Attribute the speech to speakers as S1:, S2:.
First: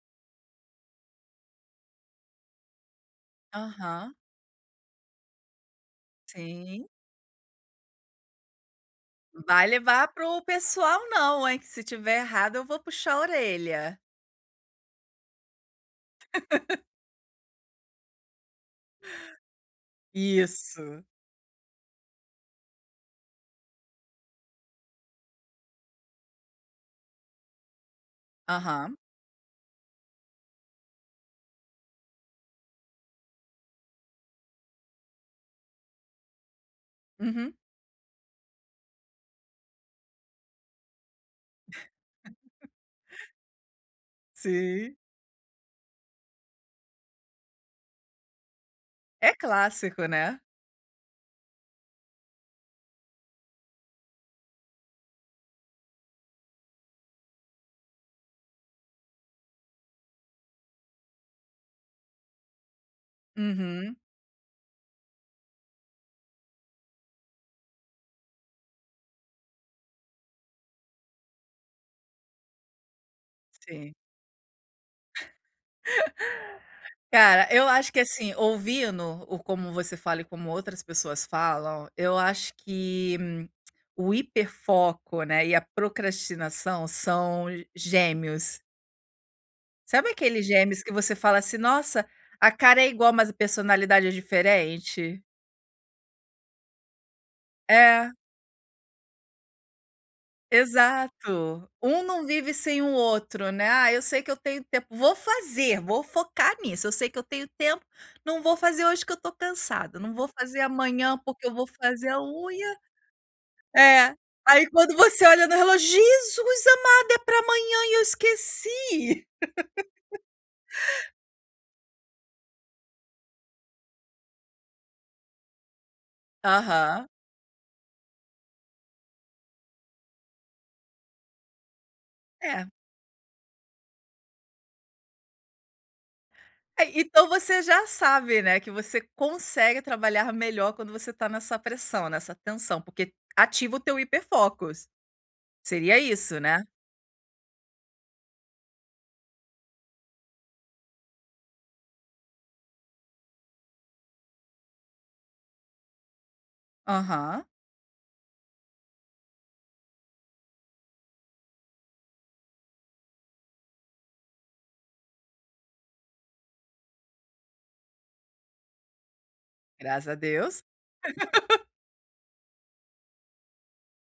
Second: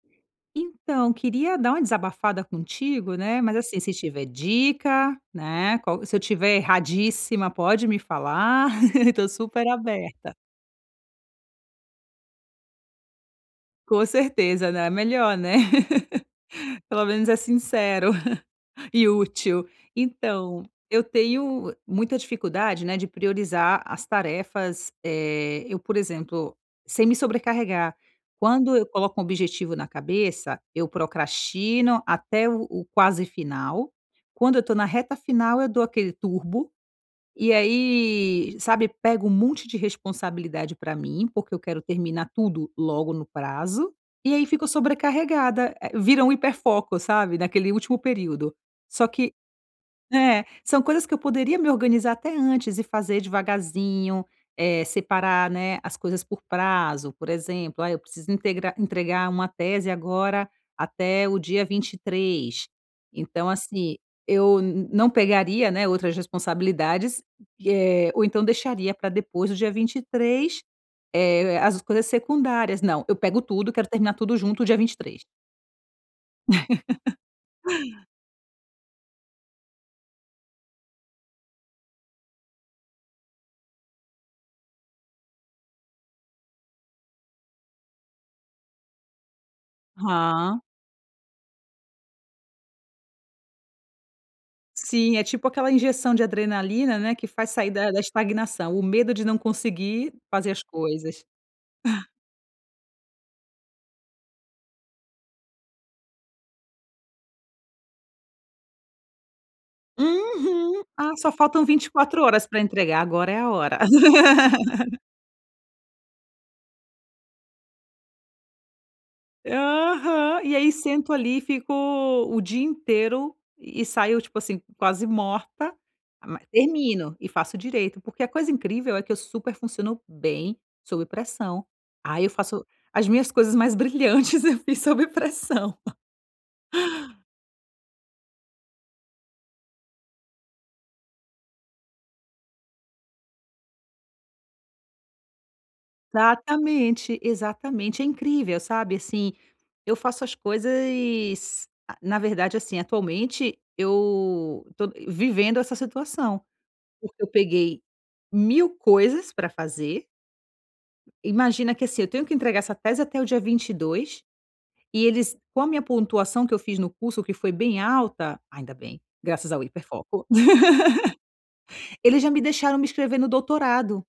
S1: Então, queria dar uma desabafada contigo, né, mas assim se
S2: Aham.
S1: tiver dica, né, qual se eu tiver
S2: Sim.
S1: erradíssima, pode me falar. Estou
S2: Vai
S1: super
S2: levar para
S1: aberta.
S2: o pessoal não hein, que se estiver errada eu vou puxar a orelha.
S1: Com certeza, né, é melhor, né. Pelo menos é sincero, e útil. Então,
S2: Isso.
S1: eu tenho muita dificuldade, né, de priorizar as tarefas, eh, eu, por exemplo sem me sobrecarregar. Quando eu
S2: Aham.
S1: coloco um objetivo na cabeça eu procrastino até o o quase final, quando eu estou na reta final eu dou aquele turbo. E
S2: Uhum.
S1: aí, sabe, pego um monte de responsabilidade para mim, porque eu quero terminar tudo logo no prazo, e aí fico
S2: Sim.
S1: sobrecarregada, eh, vira um hiperfoco, sabe, naquele último período. Só que,
S2: É clássico, né.
S1: né, são coisas que eu poderia me organizar até antes e fazer devagarzinho, eh, separar, né, as coisas por prazo, por exemplo, ah, eu preciso integrar entregar uma tese agora até o dia 23, então,
S2: Uhum.
S1: assim, eu não pegaria, né, outras responsabilidades, eh, ou então deixaria para depois do dia 23, eh, as coisas secundárias, não, eu pego tudo e quero
S2: Sim.
S1: terminar tudo junto dia 23.
S2: Cara, eu acho que assim, ouvindo o como você fala e como outras pessoas falam, eu acho que o hiperfoco, né, e a procrastinação são gêmeos. Sabe aqueles
S1: Hã.
S2: gêmeos que você fala assim: "Nossa, a cara é igual mas a personalidade é
S1: Sim,
S2: diferente."
S1: é tipo aquela injeção de adrenalina, né, que faz sair da da
S2: É.
S1: estagnação, o medo de não conseguir fazer as coisas.
S2: Exato, um não vive sem o outro, né: "Ah, eu sei que eu tenho tempo, vou fazer, vou focar nisso, eu sei que eu tenho tempo, não vou fazer hoje que eu estou cansada, não vou fazer
S1: Uhum: "Ah,
S2: amanhã
S1: só
S2: porque eu vou
S1: faltam vinte e
S2: fazer a
S1: quatro horas para
S2: unha."
S1: entregar. Agora é a hora."
S2: É, aí quando você olha no relógio: "Jesus amado, é para amanhã e eu esqueci."
S1: Aham, e aí sento ali e fico o dia inteiro. E saio, tipo assim, quase morta mas
S2: Aham.
S1: termino, e faço direito porque a coisa incrível é que eu super funciono bem sob pressão, ah eu faço
S2: É.
S1: as minhas coisas mais brilhantes eu fiz sob pressão.
S2: É, então você já sabe, né, que você consegue trabalhar melhor quando você tá nessa pressão, nessa tensão. Porque ativa o teu hiper focus. Seria isso, né?
S1: Exatamente, exatamente. É incrível, sabe assim, eu faço as coisas, ah na verdade, assim atualmente, eu tô vivendo essa situação, porque eu
S2: Aham.
S1: peguei mil coisas para fazer imagina que assim, eu tenho que entregar essa tese até o dia 22, e eles, com a minha pontuação que eu fiz no curso que foi bem alta, ainda bem, graças ao
S2: Graças a
S1: hiperfoco,
S2: Deus.
S1: eles já me deixaram me inscrever no doutorado.